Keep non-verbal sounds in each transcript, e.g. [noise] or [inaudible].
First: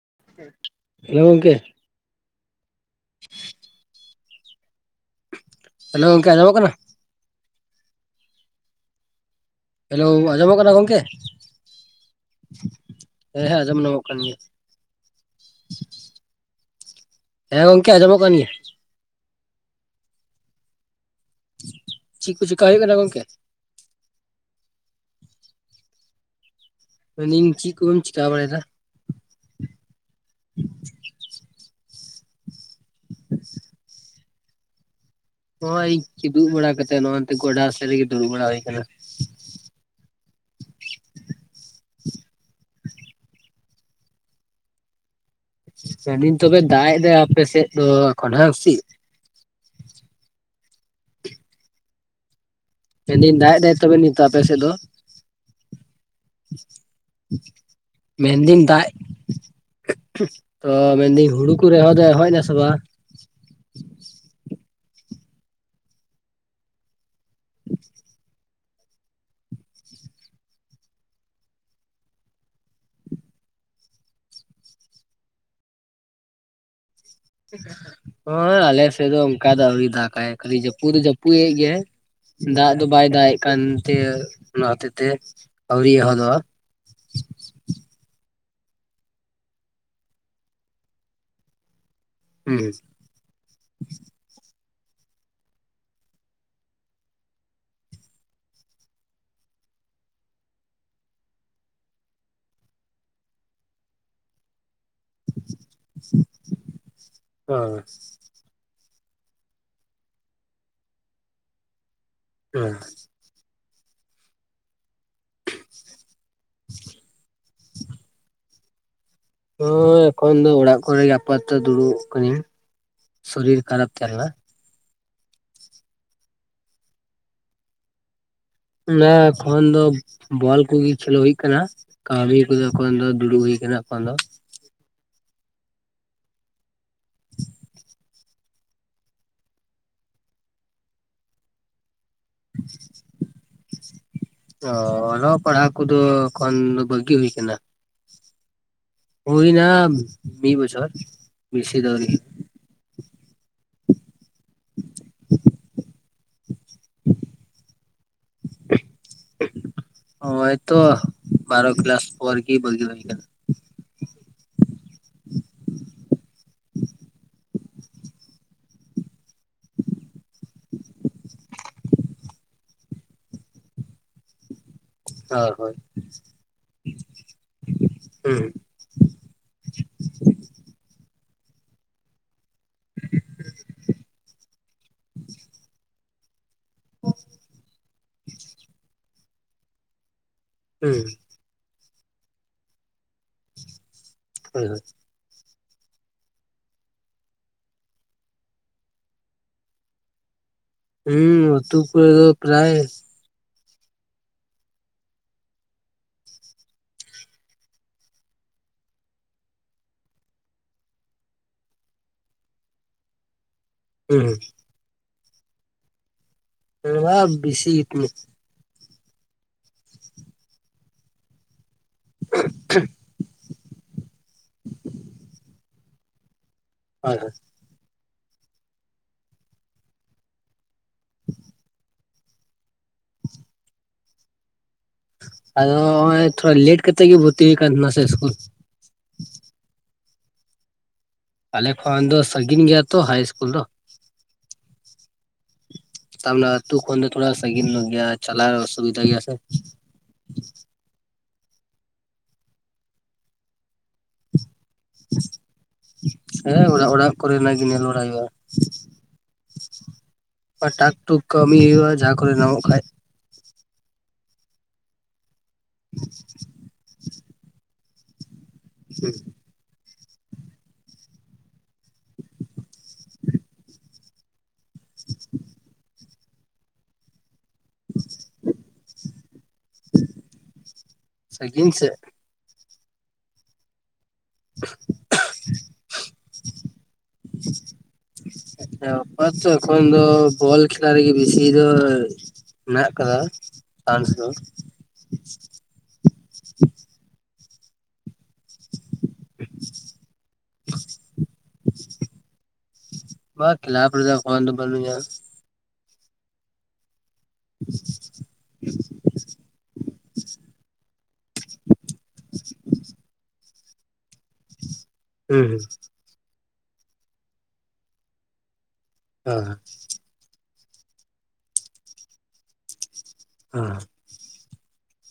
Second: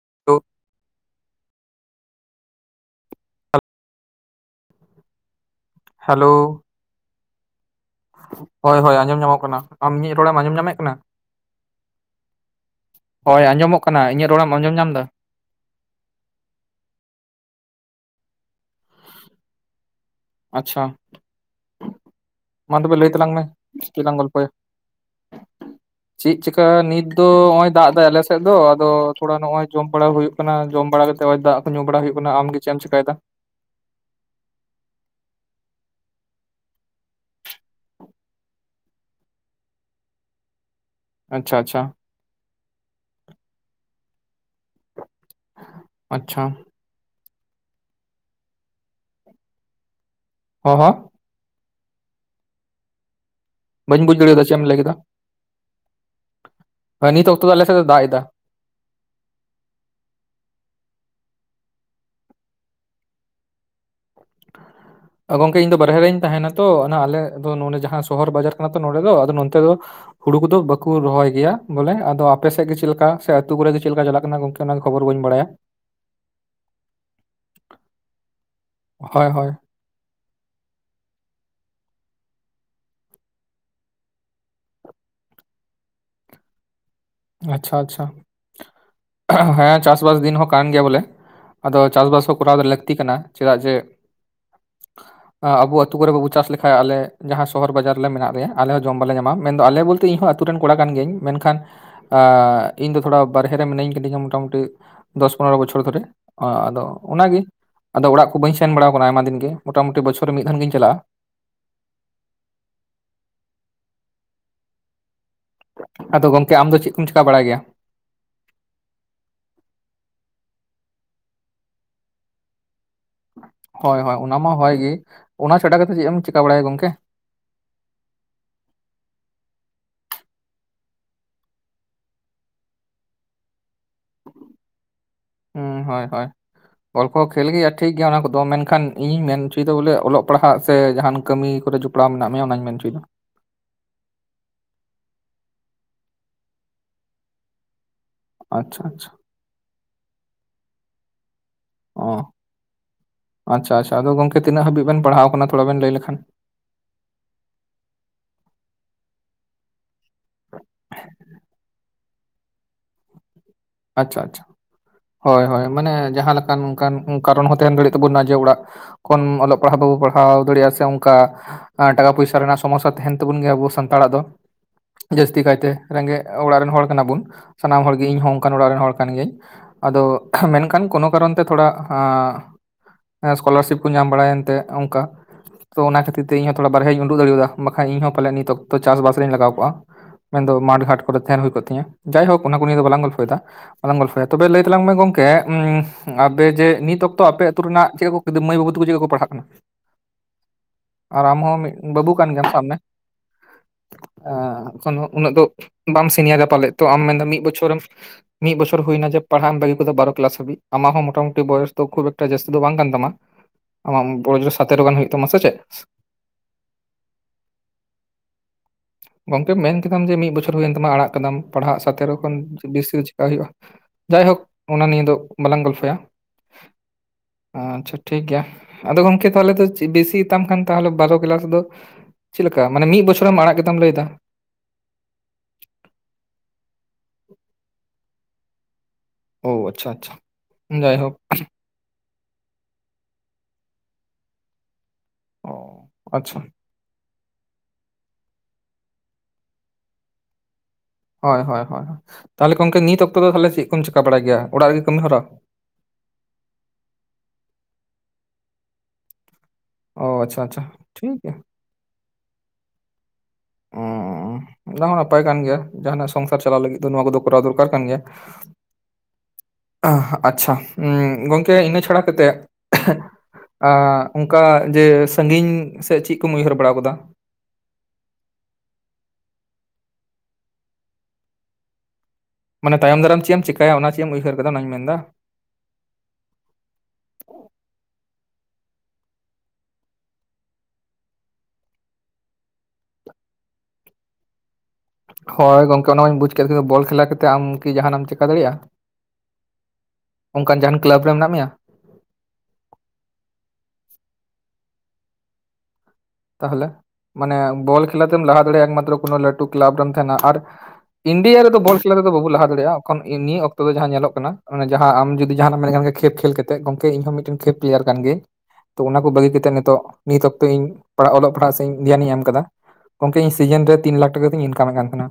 [unintelligible] Hello ᱜᱚᱝᱠᱮ [inaudible] hello ᱜᱚᱝᱠᱮ ᱟᱸᱡᱚᱢᱚᱜ ᱠᱟᱱᱟ? ᱦᱳᱭ ᱦᱳᱭ ᱟᱸᱡᱚᱢ ᱧᱟᱢᱚᱜ ᱠᱟᱱᱟ ᱟᱢ ᱦᱮᱞᱳ ᱤᱧᱟᱹᱜ ᱨᱚᱲᱮᱢ ᱟᱸᱡᱚᱢ ᱟᱸᱡᱚᱢᱚᱜ ᱧᱟᱢᱮᱫ ᱠᱟᱱᱟ? ᱜᱚᱝᱠᱮ ᱦᱮᱸ ᱦᱳᱭ ᱦᱮᱸ ᱟᱸᱡᱚᱢ ᱟᱸᱡᱚᱢᱚᱜ ᱠᱟᱱᱟ ᱧᱟᱢᱚᱜ ᱠᱟᱱ ᱤᱧᱟᱹᱜ ᱜᱮᱭᱟ ᱨᱚᱲᱮᱢ ᱟᱸᱡᱚᱢ ᱧᱟᱢᱫᱟ? ᱦᱮᱸ ᱜᱚᱝᱠᱮ ᱟᱸᱡᱚᱢᱚᱜ ᱠᱟᱱ ᱜᱮᱭᱟ᱾ ᱟᱪᱪᱷᱟ ᱪᱮᱫ ᱠᱚ ᱪᱮᱠᱟ ᱢᱟ ᱦᱩᱭᱩᱜ ᱠᱟᱱᱟ ᱛᱚᱵᱮ ᱞᱟᱹᱭ ᱜᱚᱝᱠᱮ ᱛᱟᱞᱟᱝ ᱢᱮ᱾ ᱪᱮᱫ ᱞᱟᱝ ᱜᱚᱞᱯᱚᱭᱟ ᱪᱮᱫ ᱪᱤᱠᱟ ᱱᱤᱛ ᱫᱚ ᱢᱮᱱᱫᱟᱹᱧ ᱚᱸᱭ ᱪᱮᱫ ᱫᱟᱜ ᱠᱚᱢ ᱫᱟᱭ ᱪᱮᱠᱟ ᱟᱞᱮᱥᱮᱫ ᱫᱚ ᱵᱟᱲᱟᱭᱮᱫᱟ ᱟᱫᱚ ᱛᱷᱚᱲᱟ ᱱᱚᱜ ᱚᱚᱭ ᱡᱚᱢ ᱵᱟᱲᱟ ᱦᱩᱭᱩᱜ ᱠᱟᱱᱟ ᱡᱚᱢ ᱵᱟᱲᱟ ᱠᱟᱛᱮᱜ ᱫᱟᱜ ᱠᱚ ᱧᱩ ᱵᱟᱲᱟ ᱦᱩᱭᱩᱜ ᱠᱟᱱᱟ ᱟᱢ ᱜᱮ ᱪᱮᱫ ᱮᱢ ᱪᱮᱠᱟᱭᱮᱫᱟ? [inaudible] ᱦᱚᱸᱜ-ᱚᱭ ᱠᱤᱫᱩᱵ ᱵᱟᱲᱟ ᱠᱟᱛᱮᱜ ᱱᱚᱜ-ᱚᱱᱛᱮ ᱜᱚᱰᱟ ᱥᱮᱫ ᱨᱮᱜᱮ ᱫᱩᱲᱩᱵ ᱵᱟᱲᱟ ᱦᱩᱭ ᱟᱠᱟᱱᱟ ᱟᱪᱪᱷᱟ ᱟᱪᱪᱷᱟ ᱢᱮᱱᱫᱤᱧ ᱟᱪᱪᱷᱟ ᱛᱚᱵᱮ ᱫᱟᱜ ᱮᱫ ᱫᱚᱭ ᱟᱯᱮ ᱥᱮᱫ ᱫᱚ ᱮᱠᱷᱚᱱ ᱦᱮᱵᱟᱝ ᱥᱮ ᱪᱮᱫ? ᱦᱚᱸ ᱦᱚᱸ ᱢᱮᱱᱫᱟᱹᱧ ᱫᱟᱜ ᱮᱫᱟᱭ ᱛᱚᱵᱮ ᱵᱟᱹᱧ ᱵᱩᱡ ᱱᱤᱛᱚᱜ ᱟᱯᱮ ᱫᱟᱲᱮᱭᱟᱫᱟ ᱪᱮᱫ ᱥᱮᱫ ᱮᱢ ᱫᱚ ᱞᱟᱹᱭ ᱠᱮᱫᱟ ᱦᱮᱸ, ᱱᱤᱛ ᱚᱠᱛᱚ ᱫᱚ ᱟᱞᱮ ᱥᱮᱫ ᱫᱚ ᱫᱟᱜ ᱮᱫᱟ ᱢᱮᱱᱫᱤᱧ ᱫᱟᱜ ᱛᱚ ᱢᱮᱱᱫᱟᱤᱧ ᱦᱩᱲᱩ ᱠᱚ ᱨᱮᱦᱚᱭ ᱫᱚ ᱮᱦᱚᱵ ᱮᱱᱟ ᱥᱮ ᱵᱟᱝ? ᱜᱚᱝᱠᱮ ᱤᱧ ᱫᱚ ᱵᱟᱨᱦᱮ ᱨᱮᱧ ᱛᱟᱦᱮᱱᱟ ᱛᱚ ᱟᱞᱮ ᱫᱚ ᱱᱚᱰᱮ ᱡᱟᱦᱟᱸ ᱥᱚᱦᱚᱨ ᱵᱟᱡᱟᱨ ᱠᱟᱱᱟ ᱛᱚ ᱱᱚᱰᱮ ᱫᱚ ᱟᱫᱚ ᱱᱚᱱᱛᱮ ᱫᱚ ᱦᱩᱲᱩ ᱠᱚᱫᱚ ᱵᱟᱠᱩ ᱨᱚᱦᱚᱭ ᱜᱮᱭᱟ ᱵᱚᱞᱮ ᱟᱫᱚ ᱟᱯᱮᱥᱮᱫ ᱜᱮ ᱪᱮᱫ ᱞᱮᱠᱟ ᱥᱮ ᱟᱛᱩ ᱠᱚᱨᱮ ᱜᱮ ᱪᱮᱫ ᱞᱮᱠᱟ ᱪᱟᱞᱟᱜ ᱠᱟᱱᱟ ᱜᱚᱝᱠᱮ? ᱥᱟᱱᱟᱢ ᱠᱷᱚᱵᱚᱨ ᱵᱟᱹᱧ ᱵᱟᱲᱟᱭᱟ᱾ ᱦᱳᱭ ᱟᱞᱮ ᱥᱮᱫ ᱫᱚ ᱦᱳᱭ ᱚᱱᱠᱟ ᱦᱳᱭ ᱫᱚ ᱟᱹᱣᱨᱤ ᱫᱟᱠᱟᱭ ᱠᱷᱟᱹᱞᱤ ᱡᱟᱹᱯᱩᱫ ᱫᱚ ᱡᱟᱹᱯᱩᱫᱮᱫ ᱜᱮᱭᱟᱭ ᱫᱟᱜ ᱫᱚ ᱵᱟᱭ ᱫᱟᱜ ᱮᱫ ᱠᱟᱱᱛᱮ ᱚᱱᱟ ᱦᱚᱛᱮᱡ ᱛᱮ ᱟᱹᱣᱨᱤᱭ ᱮᱦᱚᱫᱚᱜᱼᱟ ᱟᱪᱪᱷᱟ ᱟᱪᱪᱷᱟ ᱦᱮᱸ ᱪᱟᱥᱵᱟᱥ ᱫᱤᱱ ᱦᱚᱸ ᱠᱟᱱ ᱜᱮᱭᱟ ᱵᱚᱞᱮ ᱟᱫᱚ ᱪᱟᱥ ᱵᱟᱥ ᱦᱚᱸ ᱠᱚᱨᱟᱣ ᱦᱩᱸ ᱫᱚ ᱞᱟᱹᱠᱛᱤ ᱠᱟᱱᱟ ᱪᱮᱫᱟᱜ ᱡᱮ ᱟᱵᱩ ᱟᱹᱛᱩ ᱠᱚᱨᱮ ᱵᱟᱵᱩ ᱪᱟᱥ ᱞᱮᱠᱷᱟᱡ ᱟᱞᱮ ᱡᱟᱦᱟᱸ ᱥᱚᱦᱚᱨ ᱵᱟᱡᱟᱨ ᱞᱮ ᱢᱮᱱᱟᱜ ᱞᱮᱭᱟ ᱟᱞᱮ ᱦᱚᱸ ᱡᱚᱢ ᱵᱟᱞᱮ ᱧᱟᱢᱟ ᱢᱮᱱᱫᱚ ᱟᱞᱮ ᱵᱚᱞᱛᱮ ᱤᱧ ᱦᱚᱸ ᱟᱨᱠᱤ ᱟᱹᱛᱩ ᱨᱮᱱ ᱠᱚᱲᱟ ᱠᱟᱱ ᱜᱤᱭᱟᱹᱧ ᱢᱮᱱᱠᱷᱟᱱ ᱤᱧ ᱫᱚ ᱛᱷᱚᱲᱟ ᱵᱟᱨᱦᱮ ᱨᱮ ᱢᱤᱱᱟᱹᱧ ᱠᱟᱫᱤᱧᱟ ᱢᱳᱴᱟᱢᱩᱴᱤ ᱫᱚᱥ ᱯᱚᱱᱮᱨᱚ ᱵᱚᱪᱷᱚᱨ ᱫᱷᱚᱨᱮ ᱟᱫᱚ ᱚᱱᱟᱜᱮ ᱦᱚᱸ ᱟᱫᱚ ᱚᱲᱟᱜ ᱠᱚ ᱠᱩ ᱵᱟᱹᱧ ᱥᱮᱱ ᱵᱟᱲᱟᱣ ᱠᱟᱱᱟ ᱟᱭᱢᱟ ᱫᱤᱱ ᱜᱮ ᱢᱚᱴᱟ ᱢᱩᱴᱤ ᱵᱚᱪᱷᱚᱨ ᱨᱮ ᱢᱤᱫ ᱫᱷᱟᱱ ᱜᱤᱧ ᱪᱟᱞᱟᱜᱼᱟ᱾ ᱦᱮᱸ ᱟᱫᱚ ᱜᱚᱝᱠᱮ ᱟᱢ ᱫᱚ ᱪᱮᱫ ᱠᱚᱢ ᱪᱮᱠᱟ ᱵᱟᱲᱟᱭ ᱜᱮᱭᱟ? ᱦ ᱮᱠᱷᱚᱱ ᱫᱚ ᱚᱲᱟᱜ ᱠᱚᱨᱮᱜ ᱟᱯᱟᱚᱛᱚ ᱫᱩᱲᱩᱵ ᱟᱠᱟᱱᱟᱹᱧ ᱥᱚᱨᱤᱨ ᱠᱷᱟᱨᱟᱯ ᱦᱳᱭ ᱛᱟᱦᱮᱸ ᱦᱳᱭ ᱞᱮᱱᱟ ᱚᱱᱟ ᱢᱟ ᱦᱚᱭ ᱜᱮ ᱚᱱᱟ ᱪᱷᱟᱰᱟ ᱠᱟᱛᱮᱫ ᱪᱮᱫ ᱮᱢ ᱪᱮᱠᱟ ᱵᱟᱲᱟᱭᱟ ᱜᱚᱢᱠᱮ ᱚᱱᱟ ᱮᱠᱷᱚᱱ ᱫᱚ ᱵᱚᱞ ᱠᱚᱜᱮ ᱠᱷᱮᱞᱳ ᱦᱩᱭᱩᱜ ᱠᱟᱱᱟ᱾ ᱠᱟᱹᱢᱤ ᱠᱚᱫᱚ ᱮᱠᱷᱚᱱ ᱫᱚ ᱫᱩᱲᱩᱵ ᱦᱩᱭ ᱟᱠᱟᱱᱟ ᱮᱠᱷᱚᱱ ᱫᱚ᱾ ᱦᱩᱸ ᱦᱳᱭ ᱦᱳᱭ ᱵᱞ ᱠᱚᱦᱚᱸ ᱠᱷᱮᱞ ᱜᱮᱭᱟ ᱴᱷᱤᱠ ᱜᱮᱭᱟ ᱚᱱᱟ ᱠᱚᱫᱚ ᱢᱮᱱᱠᱷᱟᱱ ᱤᱧᱤᱧ ᱢᱮᱱ ᱦᱚᱪᱚᱭᱮᱫᱟ ᱵᱚᱞᱮ ᱚᱞᱚᱜ ᱯᱟᱲᱦᱟᱜ ᱥᱮ ᱡᱟᱦᱟᱱ ᱠᱟᱹᱢᱤ ᱠᱚᱨᱮ ᱡᱩᱠᱛ ᱡᱚᱯᱲᱟᱣ ᱢᱮᱱᱟᱜ ᱢᱮᱭᱟ ᱚᱱᱟᱧ ᱢᱮᱱᱪᱚᱭᱮᱫᱟ ᱚᱻ ᱚᱞᱚᱜ ᱯᱟᱲᱦᱟᱜ ᱠᱚᱫᱚ ᱠᱷᱚᱱ ᱵᱟᱹᱜᱤ ᱦᱩᱭ ᱟᱠᱟᱱᱟ᱾ ᱟᱪᱪᱷᱟ ᱟᱪᱪᱷᱟ ᱦᱩᱭ ᱮᱱᱟ ᱢᱤᱫ ᱵᱚᱪᱷᱚᱨ ᱵᱮᱥᱤ ᱫᱚ ᱟᱣᱨᱤ ᱟᱪᱪᱟ ᱟᱪᱪᱷᱟ ᱜᱚᱢᱠᱮ ᱛᱤᱹᱱᱥᱹᱜ ᱦᱟᱹᱵᱤᱡᱮᱱ ᱯᱟᱲᱦᱟᱣ ᱠᱟᱱᱟ ᱛᱷᱟᱲᱟ ᱵᱮᱱ ᱞᱟᱹᱭ ᱞᱮᱠᱷᱟᱱ ᱚᱭᱛᱚ ᱵᱟᱨᱚ ᱠᱞᱟᱥ ᱯᱚᱨ ᱜᱮ ᱵᱟᱜᱤ ᱦᱳᱭ ᱠᱟᱱᱟ ᱟᱪᱪᱷᱟ ᱟᱪᱪᱷᱟ ᱦᱳᱭ ᱦᱳᱭ ᱢᱟᱱᱮ ᱡᱟᱦᱟᱸᱞ ᱞᱮᱠᱟᱱ ᱚᱱᱠᱟᱱ ᱠᱟᱨᱚᱱ ᱦᱚᱸ ᱛᱟᱦᱮᱸᱱ ᱫᱟᱲᱮᱭᱟᱜ ᱛᱟᱵᱚᱱᱟ ᱡᱮ ᱚᱲᱟᱜ ᱠᱷᱚᱱ ᱚᱞᱚᱜ ᱯᱟᱲᱦᱟᱣ ᱵᱟᱵᱚᱱ ᱯᱟᱲᱦᱟᱣ ᱫᱟᱲᱮᱭᱟᱜᱼᱟ ᱥᱮ ᱚᱱᱠᱟ ᱴᱟᱠᱟ ᱯᱚᱭᱥᱟ ᱨᱮᱱᱟᱜ ᱥᱚᱢᱚᱥᱥᱟ ᱛᱟᱸᱦᱱ ᱛᱟᱵᱚᱱ ᱜᱮᱭᱟ ᱟᱵᱚ ᱥᱟᱱᱛᱟᱲᱟᱜ ᱫᱚ ᱡᱟᱹᱥᱛᱤ ᱠᱟᱭᱛᱮ ᱦᱳᱭ ᱦᱳᱭ ᱨᱮᱸᱜᱮᱡ ᱚᱲᱟᱜ ᱨᱮᱱ ᱦᱚᱲ ᱠᱟᱱᱟᱵᱩᱱ ᱥᱟᱱᱟᱢ ᱦᱚᱲᱜᱤ ᱤᱧᱦᱚᱸ ᱦᱩᱸ ᱨᱮᱱ ᱦᱚᱲ ᱠᱟᱱ ᱜᱤᱭᱟᱹᱧ ᱟᱫᱚ ᱢᱮᱱᱠᱷᱟᱱ ᱠᱚᱱᱳ ᱠᱟᱨᱚᱱ ᱛᱮ ᱛᱷᱚᱲᱟ ᱦᱟᱸᱜ ᱥᱠᱚᱞᱟᱨᱥᱤᱯ ᱠᱚ ᱧᱟᱢ ᱵᱟᱲᱟᱭᱮᱱᱛᱮ ᱚᱱᱠᱟ ᱛᱚ ᱚᱱᱟ ᱠᱷᱟᱹᱛᱤᱨ ᱛᱮ ᱤᱧ ᱦᱚ ᱛᱷᱚᱲᱟ ᱵᱟᱨᱦᱮᱧ ᱩᱰᱩᱜ ᱫᱟᱲᱮᱭᱟᱫᱟ ᱵᱟᱠᱷᱟᱱᱡ ᱤᱧᱚᱸ ᱯᱟᱞᱮ ᱱᱤᱛ ᱚᱠᱛᱚ ᱪᱟᱥᱵᱟᱥ ᱨᱮᱧ ᱞᱟᱜᱟᱣ ᱠᱚᱜᱼᱟ ᱢᱮᱱᱫᱚ ᱦᱩᱸ ᱢᱟᱴᱷᱷᱟᱴ ᱠᱚᱨᱮ ᱛᱟᱦᱮᱸᱱᱳᱭᱜ ᱛᱤᱧ ᱡᱟᱭᱦᱳᱠ ᱚᱱᱟ ᱠᱚ ᱱᱤᱭᱟᱹ ᱫᱚᱞᱟᱝ ᱜᱚᱞᱯᱷᱚᱭᱮᱫᱟ ᱵᱟᱞᱟᱝ ᱜᱚᱞᱯᱷᱚᱭᱟ ᱛᱚᱵᱮ ᱞᱟᱹᱭ ᱦᱳᱭ ᱦᱳᱭ ᱛᱟᱝ ᱢᱮ ᱜᱚᱝᱠᱮ ᱮ ᱟᱯᱮ ᱡᱮ ᱱᱤᱛ ᱚᱠᱛᱚ ᱟᱯᱮ ᱟᱹᱛᱩ ᱨᱮᱱᱟᱜ ᱪᱮᱫ ᱞᱮᱠᱟ ᱠᱚ ᱢᱟᱹᱭ ᱵᱟᱹᱵᱩ ᱛᱟᱠᱚ ᱪᱮᱫ ᱞᱮᱠᱟ ᱠᱚ ᱯᱟᱲᱦᱟᱜ ᱠᱟᱱᱟ ᱟᱨ ᱟᱢ ᱦᱩᱸ ᱦᱚᱸ ᱢᱤᱫ ᱟᱹᱛᱩ ᱠᱚᱨᱮ ᱫᱚ ᱯᱨᱟᱭ ᱟ ᱠᱚᱱᱳ ᱩᱱᱟᱹᱜ ᱫᱚ ᱵᱟᱢ ᱥᱤᱱᱤᱭᱟᱨᱟ ᱯᱟᱞᱮᱫ ᱛᱚ ᱟᱢ ᱢᱮᱱᱫᱟ ᱢᱤᱫ ᱵᱚᱪᱷᱚᱨᱮᱢ [unintelligible] ᱢᱤᱫ ᱵᱚᱪᱷᱚᱨ ᱦᱩᱭ ᱮᱱᱟ ᱡᱮ ᱯᱟᱲᱦᱟᱜ ᱮᱢ ᱵᱟᱹᱜᱤ ᱠᱮᱫᱟ ᱵᱟᱨᱚ ᱠᱞᱟᱥ ᱦᱟᱵᱤᱡ ᱟᱢᱜ ᱦᱚᱸ ᱢᱚᱴᱟ ᱢᱩᱴᱤ ᱵᱚᱭᱮᱥ ᱫᱚ ᱠᱷᱩᱵ ᱮᱠᱴᱟ ᱡᱟᱥᱛᱤ ᱫᱚ ᱵᱟᱝ ᱠᱟᱱ ᱛᱟᱢᱟ [unintelligible] ᱟᱢᱟᱜ ᱵᱚᱭᱮᱡ ᱫᱚ ᱥᱟᱛᱮᱨᱚ ᱜᱟᱱ ᱦᱩᱭᱩᱜ ᱛᱟᱢᱟ ᱥᱮ ᱪᱮᱫ ᱦ [inaudible] ᱵᱮᱥᱤ [inaudible] ᱜᱚᱝᱠᱮ ᱢᱮᱱ ᱠᱮᱫᱟᱢ ᱡᱮ ᱢᱤᱫ ᱵᱚᱪᱷᱚᱨ ᱦᱩᱭᱮᱱ ᱛᱟᱢᱟ ᱟᱲᱟᱜ ᱠᱟᱫᱟᱢ ᱯᱟᱲᱦᱟᱜ ᱥᱟᱛᱮᱨᱚ ᱵᱮᱥᱤ ᱫᱚ ᱪᱮᱠᱟ ᱦᱩᱭᱩᱜᱼᱟ ᱡᱟᱭᱦᱳᱠ ᱚᱱᱟ ᱱᱤᱭᱟᱹ ᱫᱚ ᱵᱟᱞᱟᱝ ᱜᱚᱞᱯᱷᱚᱭᱟ ᱦᱳᱭ ᱦᱳᱭ ᱟᱪᱪᱷᱟ ᱴᱷᱤᱠ ᱜᱮᱮᱭᱟ ᱟᱫᱚ ᱜᱚᱢᱠᱮ ᱛᱟᱦᱚᱞᱮ ᱫᱚ ᱵᱮᱥᱤᱛᱟᱢ ᱠᱷᱟᱱ ᱛᱟᱦᱚᱞᱮ ᱵᱟᱨᱚ ᱠᱞᱟᱥ ᱫᱚ ᱪᱮᱫ ᱞᱮᱠᱟ ᱢᱟᱱᱮ ᱢᱤᱫ ᱵᱚᱪᱷᱚᱨᱢ ᱟᱲᱟᱜ ᱠᱟᱫᱟ ᱞᱟᱹᱭᱮᱫᱟ ᱟᱫᱚ ᱱᱚᱜᱚᱭ ᱛᱷᱚᱲᱟ ᱞᱮᱴ ᱠᱟᱛᱮᱜ ᱜᱮ ᱵᱷᱚᱨᱛᱤ ᱠᱟᱱ ᱛᱟᱦᱮᱱᱟ ᱥᱮ ᱤᱥᱠᱩᱞ ᱳᱳ ᱟᱪᱪᱷᱟ ᱟᱪᱪᱷᱟ ᱡᱟᱭᱦᱳᱠ ᱟᱞᱮ ᱠᱷᱚᱱ ᱫᱚ ᱥᱟᱺᱜᱤᱧ ᱜᱮᱭᱟ ᱛᱚ ᱦᱟᱭ ᱤᱥᱠᱩᱞ ᱫᱚ ᱚᱻ [inaudible] ᱟᱞᱮ ᱟᱹᱛᱩ ᱠᱷᱚᱱ ᱫᱚ ᱛᱷᱚᱲᱟ ᱥᱟᱜᱤᱧ ᱧᱚᱜ ᱜᱮᱭᱟ ᱪᱟᱞᱟᱣ ᱚᱥᱩᱵᱤᱫᱷᱟ ᱜᱮᱭᱟ ᱥᱮ ᱦᱳᱭ ᱦᱳᱭ ᱦᱳᱭ ᱛᱟᱦᱚᱞᱮ ᱜᱚᱢᱠᱮ ᱱᱤᱛ ᱚᱠᱛᱚ ᱫᱚ ᱛᱟᱦᱚᱞᱮ ᱪᱮᱫ ᱠᱚᱢ ᱪᱤᱠᱟ ᱵᱟᱲᱟᱭ ᱜᱮᱭᱟ ᱚᱲᱟᱜ ᱨᱮᱜᱮ ᱠᱟᱹᱢᱤ ᱦᱚᱨᱟ ᱦᱮᱸ ᱚᱲᱟᱜ ᱚᱲᱟᱜ ᱠᱚᱨᱮᱱᱟᱜ ᱜᱮ ᱧᱮᱞ ᱵᱟᱲᱟᱭ ᱦᱩᱭᱩᱜᱼᱟ ᱚ ᱟᱪᱪᱷᱟ ᱟᱪᱪᱷᱟ ᱴᱟᱠ ᱴᱩᱠ ᱴᱷᱤᱠ ᱜᱮᱭᱟ ᱠᱟᱹᱢᱤ ᱦᱩᱭᱩᱜᱼᱟ ᱡᱟᱦᱟ ᱠᱚᱨᱮ ᱧᱟᱢᱚᱜ ᱠᱷᱟᱱ ᱚᱻᱚᱱᱟ ᱦᱚᱸ ᱱᱟᱯᱟᱭ ᱠᱟᱱ ᱜᱮᱭᱟ ᱡᱟᱦᱟᱱᱟᱜ ᱥᱚᱝᱥᱟᱨ ᱪᱟᱞᱟᱣ ᱞᱟᱹᱜᱤᱫ ᱫᱚ ᱱᱚᱣᱟ ᱠᱚᱫᱚ ᱠᱚᱨᱟᱣ ᱫᱚᱨᱠᱟᱨ ᱠᱟᱱ ᱜᱮᱭᱟ [inaudible] ᱟᱻ ᱟᱪᱪᱷᱟ ᱜᱚᱝᱠᱮ ᱤᱱᱟᱹ ᱪᱷᱟᱲᱟ ᱠᱟᱛᱮᱜ ᱟᱻᱚᱱᱠᱟ ᱡᱮ ᱥᱟᱹᱜᱤᱧ ᱥᱮᱫ ᱪᱮᱫ ᱠᱚᱢ ᱩᱭᱦᱟᱹᱨ ᱵᱟᱲᱟ ᱟᱠᱟᱫᱟ [unintelligible] ᱥᱟᱹᱜᱤᱱ ᱥᱮᱫ ᱢᱟᱱᱮ ᱛᱟᱭᱚᱢ ᱫᱟᱨᱟᱢ ᱪᱮᱫ ᱮᱢ ᱪᱮᱠᱟᱭᱟ ᱚᱱᱟ ᱪᱮᱫ ᱮᱢ ᱩᱭᱦᱟᱹᱨ ᱠᱟᱫᱟ ᱚᱱᱟᱧ ᱢᱮᱱ ᱫᱟ [unintelligible] ᱦᱮ ᱚᱯᱟ ᱛᱚ ᱮᱠᱷᱚᱱ ᱫᱚ ᱵᱚᱞ ᱠᱷᱮᱞᱟ ᱨᱮᱜᱤ ᱵᱮᱥᱤ ᱫᱚ ᱢᱮᱱᱟᱜ ᱟᱠᱟᱫᱟ ᱪᱟᱱᱥ ᱫᱚ ᱦᱳᱭ ᱜᱚᱝᱠᱮ ᱚᱱᱟ ᱢᱟᱧ ᱵᱩᱡᱽ ᱠᱮᱫᱟ ᱠᱤᱱᱛᱩ ᱵᱚᱞ ᱠᱷᱮᱞᱟ ᱠᱟᱛᱮᱫ ᱟᱢ ᱠᱤ ᱡᱟᱦᱟᱱᱟᱜ ᱮᱢ ᱪᱤᱠᱟᱹ ᱫᱟᱲᱮᱭᱟᱜ-ᱟ ᱚᱱᱠᱟᱱ ᱡᱟᱦᱟᱱ ᱠᱞᱟᱵᱽ ᱨᱮ ᱢᱮᱱᱟᱜ ᱢᱮᱭᱟ ᱵᱟ ᱠᱮᱞᱟᱵ ᱨᱮᱫᱚ ᱮᱠᱷᱚᱱ ᱫᱚ ᱵᱟᱹᱱᱩᱜ ᱤᱧᱟ ᱛᱟᱦᱚᱞᱮ ᱢᱟᱱᱮ ᱵᱚᱞ ᱠᱷᱮᱞᱟ ᱛᱮᱢ ᱞᱟᱦᱟ ᱫᱟᱲᱮᱭᱟᱜ-ᱟ ᱮᱠᱢᱟᱛᱨᱚ ᱠᱳᱱᱳ ᱞᱟᱹᱴᱩ ᱠᱮᱞᱟᱵᱽ ᱨᱮᱢ ᱛᱟᱦᱮᱱᱟ ᱟᱨ ᱤᱱᱰᱤᱭᱟ ᱨᱮᱫᱚ ᱵᱚᱞ ᱠᱷᱮᱞᱟ ᱨᱮᱫᱚ ᱵᱟᱵᱚ ᱞᱟᱦᱟ ᱫᱟᱲᱮᱭᱟᱜ-ᱟ ᱮᱠᱷᱚᱱ ᱱᱤᱭᱟᱹ ᱚᱠᱛᱚ ᱫᱚ ᱡᱟᱦᱟᱸ ᱧᱮᱞᱚᱜ ᱠᱟᱱᱟ ᱡᱟᱦᱟᱸ ᱟᱢ ᱡᱩᱫᱤ ᱦᱩᱸ ᱡᱟᱦᱟᱱᱟᱜ ᱦᱩᱸ ᱮᱢ ᱢᱮᱱ ᱠᱷᱟᱱ ᱜᱮ ᱠᱷᱮᱯ ᱠᱷᱮᱞ ᱠᱟᱛᱮᱫ ᱜᱚᱝᱠᱮ ᱤᱧᱦᱚ ᱢᱤᱫᱴᱮᱱ ᱠᱷᱮᱯ ᱯᱞᱮᱭᱟᱨ ᱠᱟᱱ ᱜᱤᱭᱟᱹᱧ ᱛᱚ ᱚᱱᱟ ᱠᱚ ᱵᱟᱹᱜᱤ ᱦᱮᱸ ᱠᱟᱛᱮᱜ ᱱᱤᱛᱚᱜ ᱱᱤᱛ ᱚᱠᱛᱚ ᱤᱧ ᱚᱞᱚᱜ ᱯᱟᱲᱦᱟᱜ ᱥᱮᱫ ᱫᱷᱮᱭᱟᱱᱤᱧ ᱮᱢ ᱠᱟᱫᱟ ᱜᱚᱢᱠᱮ ᱤᱧ ᱥᱤᱡᱤᱱ ᱨᱮ ᱦᱮᱸ ᱛᱤᱱ ᱞᱟᱠᱷ ᱴᱟᱠᱟ ᱠᱟᱛᱤᱧ ᱤᱱᱠᱟᱢᱮᱫ ᱠᱟᱱ ᱛᱟᱦᱮᱱᱟ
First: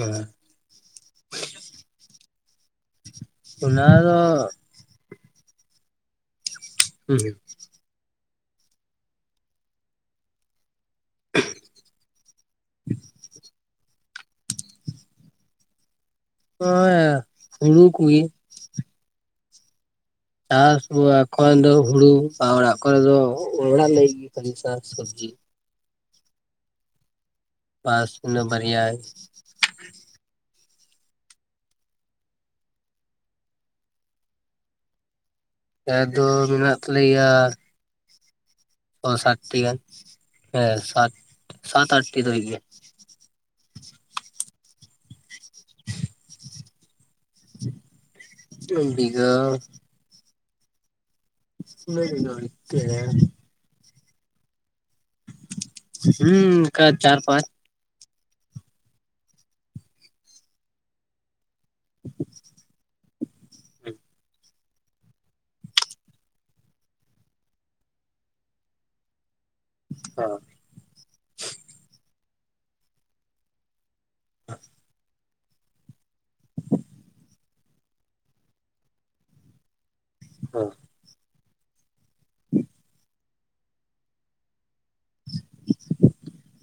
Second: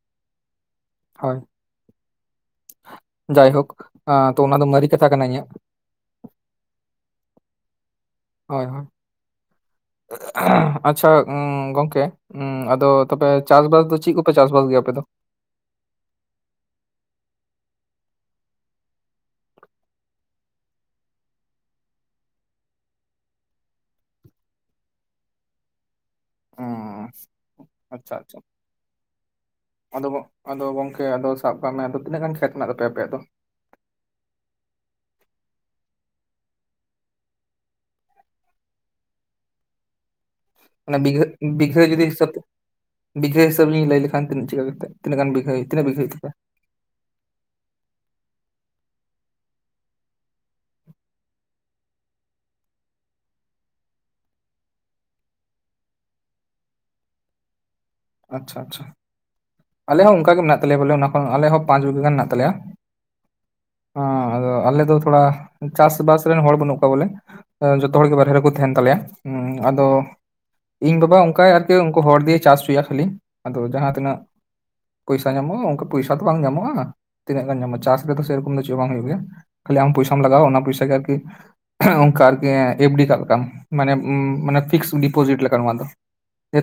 ᱤᱱᱟᱹ [inaudible] ᱦᱳᱭ ᱡᱟᱭᱦᱳᱠ ᱚᱱᱟ ᱫᱚ ᱛᱚ ᱚᱱᱟᱫᱚ ᱢᱟᱨᱤ ᱠᱟᱛᱷᱟ ᱠᱟᱱᱟ ᱤᱧᱟᱹᱜ [unintelligible] ᱦᱳᱭ ᱦᱳᱭ ᱟᱪᱪᱷᱟ ᱜᱚᱝᱠᱮ ᱟᱫᱚ ᱛᱚᱵᱮ ᱪᱟᱥᱵᱟᱥ ᱫᱚ ᱪᱮᱫ ᱠᱚ ᱪᱟᱥ ᱵᱟᱥ ᱜᱮᱭᱟ ᱟᱯᱮ ᱫᱚ ᱚᱭ ᱟ ᱦᱩᱲᱩ ᱠᱩᱜᱮ ᱟᱨ ᱮᱠᱷᱚᱱ ᱫᱚ ᱦᱩᱲᱩ ᱵᱟ ᱚᱲᱟᱜ ᱠᱚᱨᱮ ᱫᱚ ᱚᱲᱟᱜ ᱞᱟᱹᱜᱤᱫ ᱪᱟᱥ ᱥᱚᱵᱡᱤ ᱚᱻ ᱵᱟᱥ ᱤᱱᱟᱹ ᱵᱟᱨᱭᱟ ᱜᱮ ᱟᱫᱚ ᱟᱫᱚ ᱜᱚᱝᱠᱮ ᱟᱫᱚ ᱥᱟᱵ ᱠᱟᱜ ᱢᱮ ᱟᱫᱚ ᱛᱤᱱᱟᱹᱜ ᱜᱟᱱ ᱠᱷᱮᱛ ᱢᱮᱱᱟᱜ ᱛᱟᱯᱮᱭᱟ ᱟᱯᱮᱭᱟᱜ ᱫᱚ ᱠᱷᱮᱛ ᱫᱚ ᱢᱮᱱᱟᱜ ᱛᱟᱞᱮᱭᱟ ᱚ ᱥᱟᱛᱴᱤ ᱜᱟᱱ ᱦᱮᱸ ᱚᱱᱟ ᱥᱟᱛ ᱥᱟᱛ ᱟᱴᱴᱤ ᱫᱚ ᱦᱩᱭᱩᱜ ᱜᱮᱭᱟ ᱵᱷᱤᱜᱷᱟᱹ ᱦᱤᱥᱟᱵ ᱞᱤᱧ ᱞᱟᱹᱭ ᱞᱮᱠᱷᱟᱱ ᱛᱤᱹ ᱪᱤᱠᱟ ᱠᱟᱛᱮ ᱛᱤᱱᱟᱜ ᱜᱟᱱ ᱵᱤᱜᱷᱟ ᱦᱩᱭᱩᱜ ᱛᱱᱟᱹᱜ ᱵᱤᱜᱷᱟ ᱦᱩᱭᱩᱜ ᱛᱟᱯᱮᱭᱟ ᱵᱤᱜᱷᱟᱹᱻ ᱛᱤᱱᱟᱹᱜ ᱵᱤᱜᱷᱟᱹ ᱦᱚᱭᱚᱜ ᱛᱮ ᱦᱩᱸ ᱠᱟ ᱪᱟᱨ ᱯᱟᱸᱪ᱾ ᱟᱪᱪᱷᱟ ᱟᱪᱪᱷᱟ ᱟᱞᱮ ᱦᱚᱸ ᱚᱱᱠᱟ ᱜᱮ ᱢᱮᱱᱟᱜ ᱛᱟᱞᱮᱭᱟ ᱵᱚᱞᱮ ᱚᱱᱟ ᱠᱷᱚᱱ ᱟᱞᱮᱦᱚᱸ ᱯᱟᱸᱪ ᱵᱤᱜᱷᱟᱹ ᱜᱟᱱ ᱢᱮᱱᱟᱜ ᱛᱟᱞᱮᱭᱟ ᱚᱸ ᱟᱫᱚ ᱟᱞᱮ ᱫᱚ ᱛᱷᱚᱲᱟ ᱪᱟᱥᱵᱟᱥ ᱨᱮᱱ ᱦᱚᱲ ᱵᱟᱹᱱᱩᱜ ᱠᱚᱣᱟ ᱵᱚᱞᱮ ᱡᱚᱛᱚ ᱦᱚᱲᱜᱮ ᱵᱟᱦᱨᱮ ᱨᱮᱠᱚ ᱛᱟᱦᱮᱱ ᱛᱟᱞᱮᱭᱟ᱾ ᱩᱸ ᱟᱫᱚ ᱤᱧ ᱵᱟᱵᱟ ᱚᱱᱠᱟᱭ ᱟᱨ ᱠᱤ ᱩᱱᱠᱩ ᱦᱚᱲ ᱫᱤᱭᱮ ᱪᱟᱥ ᱦᱩᱪᱩᱭᱟ ᱠᱷᱟᱹᱞᱤ ᱟᱫᱚ ᱡᱟᱦᱟᱸ ᱛᱤᱱᱟᱹᱜ [unintelligible] ᱯᱚᱭᱥᱟ ᱧᱟᱢᱚᱜ-ᱟ ᱚᱱᱠᱟ ᱯᱚᱭᱥᱟ ᱫᱚ ᱵᱟᱝ ᱧᱟᱢᱚᱜ-ᱟ, ᱛᱤᱱᱟᱹᱜ ᱜᱟᱱ ᱧᱟᱢᱚᱜ ᱪᱟᱥ ᱜᱮᱛᱚ ᱥᱮᱭ ᱨᱚᱠᱚᱢ ᱫᱚ ᱪᱮᱫ ᱵᱟᱝ ᱦᱩᱭᱩᱜ ᱜᱮᱭᱟ᱾ ᱠᱷᱟᱹᱞᱤ ᱟᱢ ᱯᱚᱭᱥᱟᱢ ᱞᱟᱜᱟᱣᱟ ᱚᱱᱟ ᱯᱚᱭᱥᱟ ᱜᱮ ᱟᱨᱠᱤ ᱚᱱᱠᱟ ᱟᱨ ᱠᱤ ᱮᱯᱷ ᱰᱤ ᱠᱟᱜ ᱠᱟᱢ ᱢᱟᱱᱮ ᱯᱷᱤᱠᱥ ᱚᱯᱚᱡᱤᱴ ᱞᱮᱠᱟ ᱱᱚᱣᱟ ᱫᱚ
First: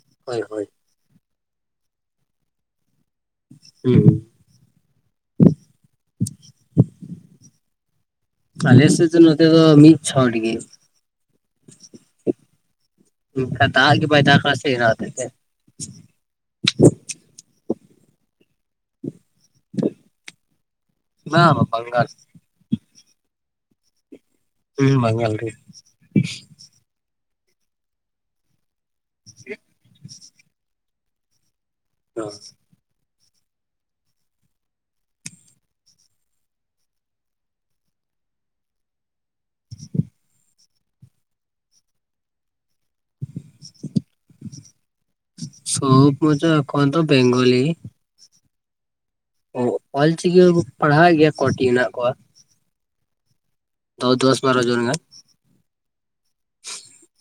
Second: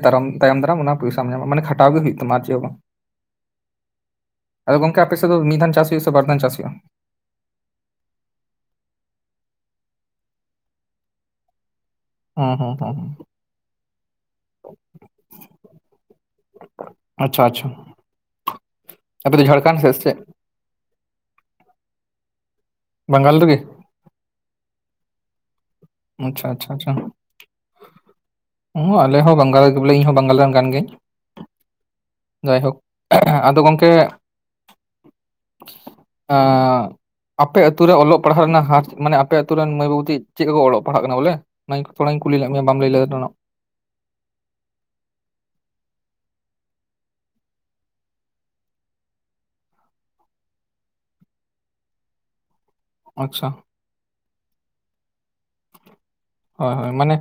ᱛᱟᱭᱚᱢ ᱦᱳᱭ ᱛᱟᱭᱚᱢ ᱦᱳᱭ ᱫᱟᱨᱟᱢ ᱚᱱᱟ ᱯᱚᱭᱥᱟᱢ ᱧᱟᱢᱟ ᱢᱟᱱᱮ ᱠᱷᱟᱴᱟᱣ ᱜᱮ ᱦᱩᱭᱩᱜ ᱛᱟᱢᱟ ᱟᱨ ᱪᱮᱫ ᱵᱟᱝ᱾ ᱦᱩᱸ ᱟᱫᱚ ᱜᱚᱝᱠᱮ ᱟᱯᱮ ᱥᱮᱫ ᱫᱚ ᱢᱤᱫ ᱫᱷᱟᱱ ᱪᱟᱥ ᱦᱩᱭᱩᱜ-ᱟ ᱥᱮ ᱵᱟᱨᱫᱷᱟᱱ ᱪᱟᱥ ᱦᱩᱭᱩᱜ-ᱟ? ᱟᱞᱮ ᱥᱮᱫ ᱫᱚ ᱱᱚᱛᱮ ᱫᱚ ᱢᱤᱫ ᱪᱷᱚᱴ ᱜᱮ᱾ ᱦᱚᱸ ᱦᱚᱸ ᱦᱚᱸ ᱦᱚᱸ ᱚᱱᱠᱟ ᱫᱟᱜ ᱜᱮ ᱵᱟᱭ ᱫᱟᱜ ᱥᱮ ᱚᱱᱟ ᱦᱚᱛᱮ ᱛᱮ ᱟᱪᱪᱷᱟ ᱟᱪᱪᱷᱟ [unintelligible] ᱫᱚ ᱡᱷᱟᱲᱠᱷᱚᱱᱰ ᱥᱮ ᱪᱮᱫ? ᱵᱟᱝᱟ ᱵᱟᱝᱟ ᱵᱟᱝᱜᱟᱞ᱾ ᱵᱟᱝᱜᱟᱞ ᱨᱮᱜᱮ ᱦᱩᱸ ᱵᱟᱝᱜᱟᱞ ᱨᱮᱜᱮ᱾ ᱟᱪᱪᱷᱟ ᱟᱪᱪᱷᱟ ᱟᱪᱪᱷᱟ ᱦᱩᱸ ᱟᱞᱮ ᱦᱚᱸ ᱵᱟᱝᱜᱟᱞ ᱤᱧ ᱦᱚᱸ ᱵᱟᱝᱜᱟᱞ ᱨᱮᱱ ᱠᱟᱱ ᱜᱤᱭᱟᱹᱧ᱾ ᱡᱟᱭᱦᱳᱠ ᱟᱫᱚ ᱜᱚᱝᱠᱮ ᱟᱻ ᱟᱯᱮ ᱟᱛᱩᱨ ᱨᱮ ᱚᱞᱚᱜ ᱯᱟᱲᱦᱟᱜ ᱨᱮᱱᱟᱜ ᱦᱟᱨ ᱢᱟᱱᱮ ᱟᱯᱮ ᱟᱹᱛᱩᱨᱮᱱ ᱢᱟᱹᱭ ᱵᱟᱹᱵᱩ ᱪᱮᱫ ᱠᱚ ᱠᱚ ᱚᱞᱚᱜ ᱯᱟᱲᱦᱟᱜ ᱠᱟᱱᱟ ᱵᱚᱞᱮ ᱚᱱᱟᱧ ᱛᱷᱚᱲᱟᱧ ᱠᱩᱞᱤ ᱞᱮᱫ ᱢᱮᱭᱟ ᱵᱟᱢ ᱞᱟᱹᱭ ᱞᱮᱫᱟ᱾ [unintelligible] ᱵᱮᱝᱜᱚᱞᱤ᱾ ᱚ ᱚᱞ ᱪᱤᱠᱤ ᱦᱚᱸᱠᱚ ᱯᱟᱲᱦᱟᱣ ᱮᱜ ᱜᱮᱭᱟ ᱠᱚᱴᱤ ᱦᱮᱱᱟᱜ ᱠᱚᱣᱟ᱾ ᱟᱪᱪᱷᱟ᱾ ᱛᱚ ᱫᱚᱥ ᱵᱟᱨᱚ ᱡᱚᱱ ᱜᱟᱱ᱾ ᱦᱳᱭᱻᱦᱳᱭ ᱢᱟᱱᱮ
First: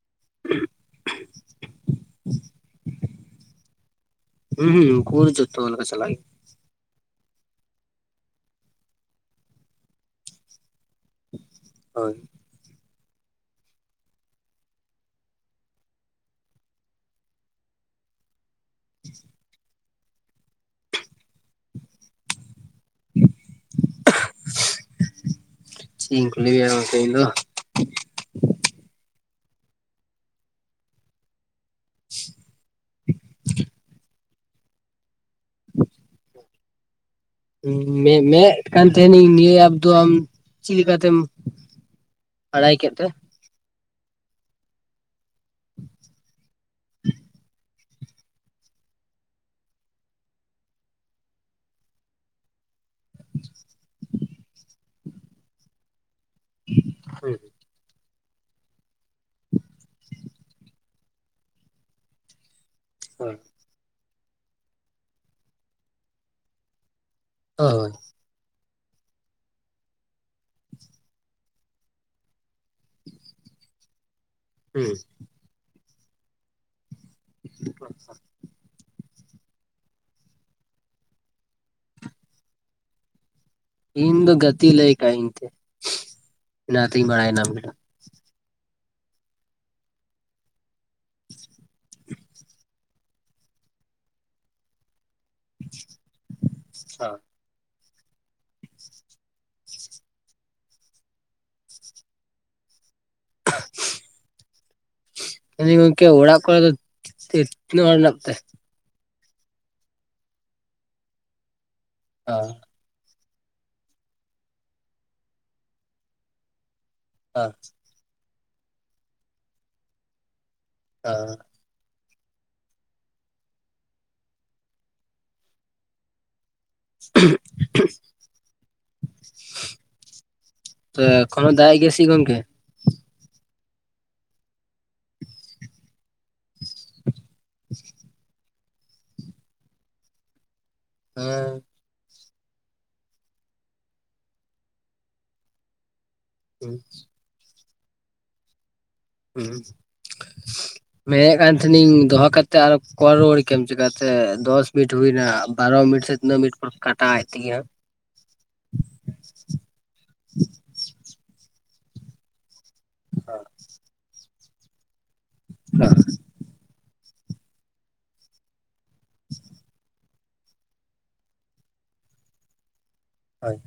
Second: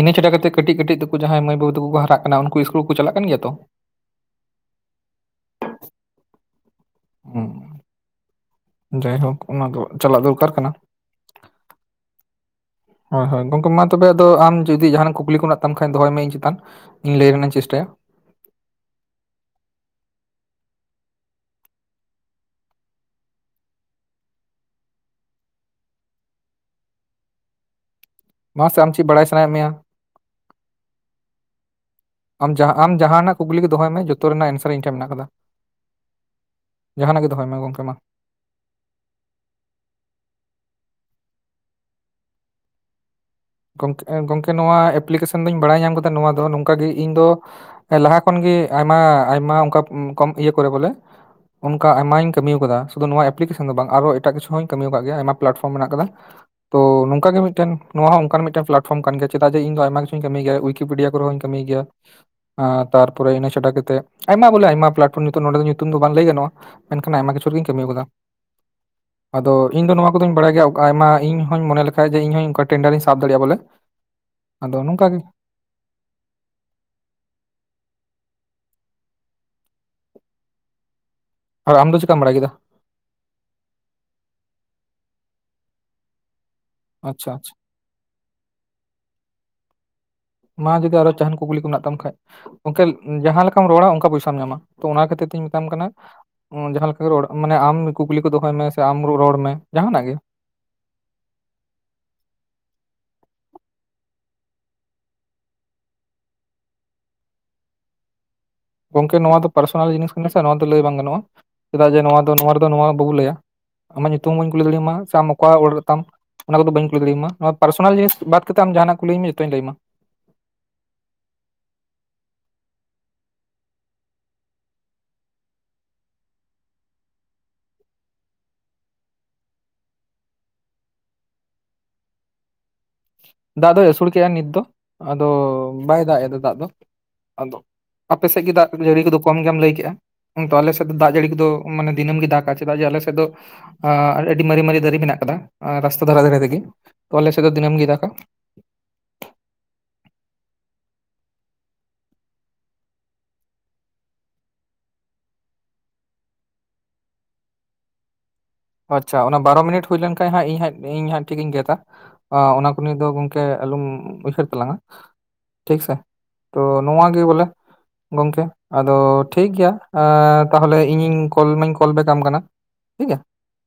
ᱤᱱᱟ ᱪᱷᱟᱰᱟ ᱠᱟᱛᱮ ᱠᱟᱹᱴᱤᱡ ᱠᱟᱹᱴᱤᱡ ᱠᱚ ᱡᱟᱦᱟᱸᱭ ᱢᱟᱹᱭ ᱵᱟᱹᱵᱩ ᱛᱟᱠᱚ ᱠᱚ ᱦᱟᱨᱟᱜ ᱠᱟᱱ ᱜᱮᱭᱟ ᱩᱱᱠᱩ ᱤᱥᱠᱩᱞ ᱠᱚᱠᱚ ᱪᱟᱞᱟᱜ ᱠᱟᱱ ᱜᱮᱭᱟ ᱛᱚ? ᱦᱩᱸ ᱦᱩᱸ ᱩᱱᱠᱩ ᱠᱚᱫᱚ ᱡᱚᱛᱚ ᱞᱮᱠᱟ ᱪᱟᱞᱟᱜ᱾ ᱦᱚᱸ ᱡᱟᱭᱦᱳᱠ ᱚᱱᱟ ᱫᱚ ᱪᱟᱞᱟᱜ ᱫᱚᱨᱠᱟᱨ ᱠᱟᱱᱟ᱾ ᱦᱳᱭ ᱦᱳᱭ ᱦᱳᱭ ᱜᱚᱝᱠᱮ ᱢᱟ ᱛᱚᱵᱮ ᱟᱫᱚ ᱟᱢ ᱡᱩᱫᱤ ᱡᱟᱦᱱᱟᱜ ᱠᱩᱠᱞᱤ ᱠᱚ ᱢᱮᱱᱟᱜ ᱛᱟᱢ ᱠᱷᱟᱱ ᱫᱚᱦᱚᱭ ᱢᱮ ᱤᱧ ᱪᱮᱛᱟᱱ? ᱤᱧ ᱞᱟᱹᱭ ᱨᱮᱱᱟᱜ ᱤᱧ ᱪᱮᱥᱴᱟᱭᱟ᱾ [unintelligible] [unintelligible] ᱪᱮᱫ ᱤᱧ ᱠᱩᱞᱤ ᱢᱮᱭᱟ ᱜᱚᱝᱠᱮ ᱤᱧ ᱫᱚ᱾ ᱢᱟᱥᱮ ᱟᱢ ᱪᱮᱫ ᱵᱟᱲᱟᱭ ᱥᱟᱱᱟᱭᱮᱫ ᱢᱮᱭᱟ᱾ ᱟᱢ ᱟᱢ ᱡᱟᱦᱟᱸᱱᱟᱜ ᱠᱩᱠᱞᱤ ᱜᱮ ᱫᱚᱦᱚᱭ ᱢᱮ, ᱡᱚᱛᱚ ᱨᱮᱱᱟᱜ ᱮᱱᱥᱟᱨ ᱤᱧ ᱴᱷᱮᱱ ᱢᱮᱱᱟᱜ ᱠᱟᱫᱟ᱾ [unintelligible] ᱡᱟᱦᱟᱱᱟᱜ ᱜᱮ ᱫᱚᱦᱚᱭ ᱢᱮ᱾ ᱜᱚᱝᱠᱮ ᱢᱟ ᱤᱧ ᱢᱮ ᱢᱮᱜ ᱠᱟᱱ ᱛᱟᱦᱮᱱᱤᱧ ᱱᱤᱭᱟᱹ ᱮᱯ ᱫᱚ ᱟᱢ ᱪᱮᱫ ᱞᱮᱠᱟᱛᱮᱢ ᱵᱟᱲᱟᱭ ᱠᱮᱫ ᱛᱮ? ᱜᱚᱝᱠᱮ ᱜᱚᱝᱠᱮ ᱱᱚᱣᱟ ᱮᱯᱞᱤᱠᱮᱥᱚᱱ ᱫᱚᱧ ᱵᱟᱲᱟᱭ ᱧᱟᱢ ᱠᱮᱫᱟ ᱱᱚᱣᱟ ᱫᱚ ᱱᱚᱝᱠᱟ ᱜᱮ ᱤᱧ ᱫᱚ ᱞᱟᱦᱟ ᱠᱷᱚᱱ ᱜᱮ ᱟᱭᱢᱟ ᱟᱭᱢᱟ ᱚᱱᱠᱟ ᱠᱚᱢ ᱤᱭᱟᱹ ᱠᱚᱨᱮ ᱵᱚᱞᱮ ᱚᱱᱠᱟ ᱟᱭᱢᱟᱧ ᱠᱟᱹᱢᱤ ᱠᱟᱫᱟ ᱥᱩᱫᱩ ᱱᱚᱣᱟ ᱮᱯᱞᱤᱠᱮᱥᱚᱱ ᱫᱚ ᱵᱟᱝ ᱟᱨᱚ, ᱮᱴᱟᱜ ᱠᱤᱪᱷᱩ ᱦᱚᱸᱧ ᱠᱟᱹᱢᱤ ᱠᱟᱜ ᱜᱮᱭᱟ, ᱟᱭᱢᱟ ᱯᱞᱟᱴᱯᱷᱚᱨᱚᱢ ᱢᱮᱱᱟᱜ ᱠᱟᱫᱟ ᱾ ᱛᱚ ᱱᱚᱝᱠᱟ ᱦᱳᱭ ᱜᱮ ᱢᱤᱫᱴᱮᱱ ᱱᱚᱣᱟ ᱦᱚᱸ ᱚᱱᱠᱟᱱ ᱢᱤᱫᱴᱮᱱ ᱯᱞᱟᱴ ᱯᱷᱚᱨᱚᱢ ᱠᱟᱱ ᱜᱮᱭᱟ, ᱪᱮᱫᱟᱜ ᱡᱮ ᱤᱧ ᱟᱭᱢᱟ ᱠᱤᱪᱷᱩᱧ ᱠᱟᱹᱢᱤ ᱜᱮᱭᱟ ᱩᱭᱠᱤᱯᱰᱤᱭᱟ ᱠᱚᱨᱮ ᱦᱚᱸᱧ ᱠᱟᱹᱢᱤ ᱜᱮᱭᱟ ᱾ ᱟᱨ ᱛᱟᱨᱯᱚᱨᱮ ᱤᱱᱟᱹ ᱪᱷᱟᱰᱟ ᱠᱟᱛᱮ ᱟᱭᱢᱟ ᱵᱚᱞᱮ ᱟᱭᱢᱟ ᱯᱞᱟᱴᱯᱷᱚᱨᱚᱢ ᱧᱩᱛᱩᱢ ᱱᱚᱸᱰᱮ ᱫᱚ ᱧᱩᱛᱩᱢ ᱫᱚ ᱵᱟᱝ ᱞᱟᱹᱭ ᱜᱟᱱᱚᱜᱼᱟ ᱾ ᱢᱮᱱᱠᱷᱟᱱ ᱟᱭᱢᱟ ᱠᱤᱪᱷᱩ ᱠᱚᱨᱮ ᱜᱤᱧ ᱠᱟᱹᱢᱤ ᱠᱟᱫᱟ ᱦᱳᱭ ᱾ ᱟᱫᱚ ᱤᱧ ᱫᱚ ᱱᱚᱣᱟ ᱠᱚᱫᱚᱧ ᱵᱟᱲᱟᱭ ᱜᱮᱭᱟ ᱟᱭᱢᱟ, ᱤᱧ ᱦᱚᱧ ᱢᱚᱱᱮ ᱞᱮᱷᱟᱱᱡ ᱡᱮ ᱤᱧ ᱚᱱᱠᱟ ᱴᱮᱱᱰᱟᱨ ᱤᱧ ᱥᱟᱵ ᱫᱟᱲᱮᱭᱟᱜᱼᱟ ᱾ ᱵᱚᱞᱮ ᱟᱫᱚ ᱱᱚᱝᱠᱟ ᱜᱮ ᱟ [unintelligible] ᱟᱢ ᱫᱚ ᱪᱮᱫᱠᱟᱢ ᱵᱟᱲᱟᱭ ᱠᱮᱫᱟ? ᱤᱧ ᱫᱚ ᱜᱟᱛᱮ ᱞᱟᱹᱭ ᱠᱟᱣ ᱤᱧ ᱛᱮ ᱚᱱᱟᱛᱤᱧ ᱟᱪᱪᱷᱟ ᱵᱟᱲᱟᱭᱮᱱᱟ ᱟᱪᱪᱷᱟ ᱵᱚᱞᱮ ᱢᱟ ᱡᱩᱫᱤ ᱟᱨᱚ ᱡᱟᱦᱟᱱ ᱠᱩᱠᱞᱤ ᱠᱚ ᱢᱮᱱᱟᱜ ᱛᱟᱢ ᱠᱷᱟᱡ, ᱚᱱᱠᱟ ᱡᱟᱦᱟᱸ ᱞᱮᱠᱟᱢ ᱨᱚᱲᱟ ᱚᱱᱠᱟ ᱯᱚᱭᱥᱟᱢ ᱧᱟᱢᱟ ᱾ ᱛᱚ ᱚᱱᱟ ᱠᱷᱟᱹᱛᱤᱨ ᱛᱤᱧ ᱢᱮᱛᱟᱢ ᱠᱟᱱᱟ ᱡᱟᱦᱟᱸ ᱞᱮᱠᱟᱜᱮ ᱨᱚᱲ ᱢᱟᱱᱮ ᱟᱢ ᱠᱩᱠᱞᱤ ᱠᱚ ᱫᱚᱦᱚᱭ ᱢᱮ ᱥᱮ ᱟᱢ ᱨᱚᱲ ᱢᱮ ᱡᱟᱦᱟᱱᱟᱜ ᱜᱮ᱾ [unintelligible] ᱦᱳᱭ ᱜᱚᱝᱠᱮ ᱚᱲᱟᱜ ᱠᱚᱨᱮ ᱫᱚ ᱛᱤᱱᱟᱹᱜ ᱦᱚᱲ ᱢᱮᱱᱟᱜ ᱯᱮᱛᱮ? ᱜᱚᱝᱠᱮ ᱱᱚᱣᱟ ᱫᱚ ᱯᱟᱨᱥᱚᱱᱟᱞ ᱡᱤᱱᱤᱥ ᱠᱟᱱᱟ ᱥᱮ, ᱱᱚᱣᱟ ᱫᱚ ᱞᱟᱹᱭ ᱵᱟᱝ ᱜᱟᱱᱚᱜᱼᱟ᱾ ᱪᱮᱫᱟᱜ ᱡᱮ ᱱᱚᱣᱟ ᱫᱚ ᱱᱚᱣᱟ ᱨᱮᱫᱚ ᱱᱚᱣᱟ ᱵᱟᱵᱩ ᱞᱟᱹᱭᱟ ᱾ ᱟᱢᱟᱜ ᱧᱩᱛᱩᱢ ᱵᱟᱹᱧ ᱠᱩᱞᱤ ᱫᱟᱲᱮ ᱟᱢᱟ, ᱥᱮ ᱟᱢ ᱚᱠᱟ ᱚᱲᱟᱜ ᱛᱟᱢ ᱚᱱᱟ ᱠᱚᱫᱚ ᱵᱟᱹᱧ ᱠᱩᱞᱤ ᱫᱟᱲᱮ ᱟᱢᱟ, ᱱᱚᱣᱟ ᱯᱟᱨᱥᱚᱱᱟᱞ ᱡᱤᱱᱤᱥ ᱵᱟᱫ ᱠᱟᱛᱮ ᱟᱢ ᱡᱟᱦᱱᱟᱜ ᱠᱩᱞᱤᱧ ᱢᱮ ᱡᱚᱛᱚᱧ ᱞᱟᱹᱭ ᱟᱢᱟ ᱾ ᱦᱸ [unintelligible] [unintelligible] ᱛᱚ ᱮᱠᱷᱱᱚ ᱫᱟᱜᱮᱜ ᱜᱮᱭᱟ ᱥᱮ ᱜᱚᱝᱠᱮ? ᱫᱟᱜ ᱫᱚᱭ ᱟᱹᱥᱩᱲ ᱠᱮᱜᱼᱟ ᱱᱤᱛ ᱫᱚ ᱟᱫᱚ ᱵᱟᱭ ᱫᱟᱜ ᱮᱫᱟ ᱫᱟᱜ ᱫᱚ ᱾ ᱟᱫᱚ ᱟᱯᱮ ᱥᱮᱜ ᱜᱮ ᱫᱟᱜ ᱡᱟᱹᱲᱤ ᱠᱚᱫᱚ ᱠᱚᱢ ᱜᱮᱢ ᱞᱟᱹᱭ ᱠᱮᱜᱼᱟ ᱾ ᱦᱩᱛᱚ ᱟᱞᱮ ᱥᱮᱫ ᱫᱚ ᱫᱟᱜ ᱡᱟᱹᱲᱤ ᱠᱚ ᱫᱚ ᱢᱟᱱᱮ ᱫᱤᱱᱟᱹᱢ ᱜᱮ ᱫᱟᱜᱼᱟ ᱾ ᱪᱮᱫᱟᱜ ᱡᱮ ᱟᱞᱮ ᱥᱮᱫ ᱫᱚ, ᱟᱹᱰᱤ ᱢᱟᱨᱮ ᱢᱟᱨᱮ ᱫᱟᱨᱮ ᱢᱮᱱᱟᱜ ᱠᱟᱫᱟ ᱨᱟᱥᱛᱟ ᱫᱷᱟᱨᱮ ᱫᱷᱟᱨᱮ ᱨᱮᱜᱮ ᱾ ᱟᱞᱮ ᱥᱮᱫ ᱫᱚ ᱫᱤᱱᱟᱹᱢ ᱜᱮ ᱫᱟᱜᱽ ᱼᱟ ᱾ ᱦᱩᱸ ᱢᱮᱱᱮᱜ ᱠᱟᱱ ᱛᱟᱦᱮᱸᱱᱤᱧ ᱫᱚᱦᱚ ᱠᱟᱛᱮᱜ ᱟᱨᱚ ᱠᱚᱞ ᱨᱩᱣᱟᱹᱲ ᱠᱮᱟᱢ ᱪᱮᱠᱟᱛᱮ, ᱫᱚᱥ ᱢᱤᱱᱤᱴ ᱦᱩᱭᱱᱟ ᱵᱟᱨᱚ ᱢᱤᱱᱤᱴ ᱥᱮ ᱤᱱᱟᱹ ᱢᱤᱱᱴ ᱯᱚᱨ ᱠᱟᱴᱟᱜᱼᱟ ᱟᱡ ᱛᱮᱜᱮ ᱾ ᱟᱪᱪᱷᱟ ᱚᱱᱟ ᱵᱟᱨᱚ ᱢᱤᱱᱤᱴ ᱦᱩᱭ ᱞᱮᱱᱠᱷᱟᱱᱡ ᱦᱟᱜ ᱤᱧ ᱤᱧ ᱦᱟᱸᱜ ᱴᱷᱤᱠ ᱤᱧ ᱜᱮᱫᱟ ᱚᱱᱟ ᱠᱚ ᱱᱤᱭᱮ ᱫᱚ ᱜᱚᱢᱠᱮ ᱟᱞᱚᱢ ᱩᱭᱦᱟᱹᱨ ᱛᱟᱞᱟᱝᱼᱟ ᱴᱷᱤᱠ ᱥᱮ ᱛᱚ ᱱᱚᱣᱟ ᱜᱮ ᱵᱚᱞᱮ ᱜᱚᱝᱠᱮ ᱟᱫᱚ ᱴᱷᱤᱠᱜᱮᱭᱟ ᱛᱟᱦᱚᱞᱮ ᱤᱧᱤᱧ ᱠᱚᱞ ᱢᱟᱧ ᱠᱚᱞᱵᱮᱠᱢ ᱠᱟᱱᱟ ᱴᱷᱤᱠ ᱜᱮᱭᱟ ᱦᱳᱭ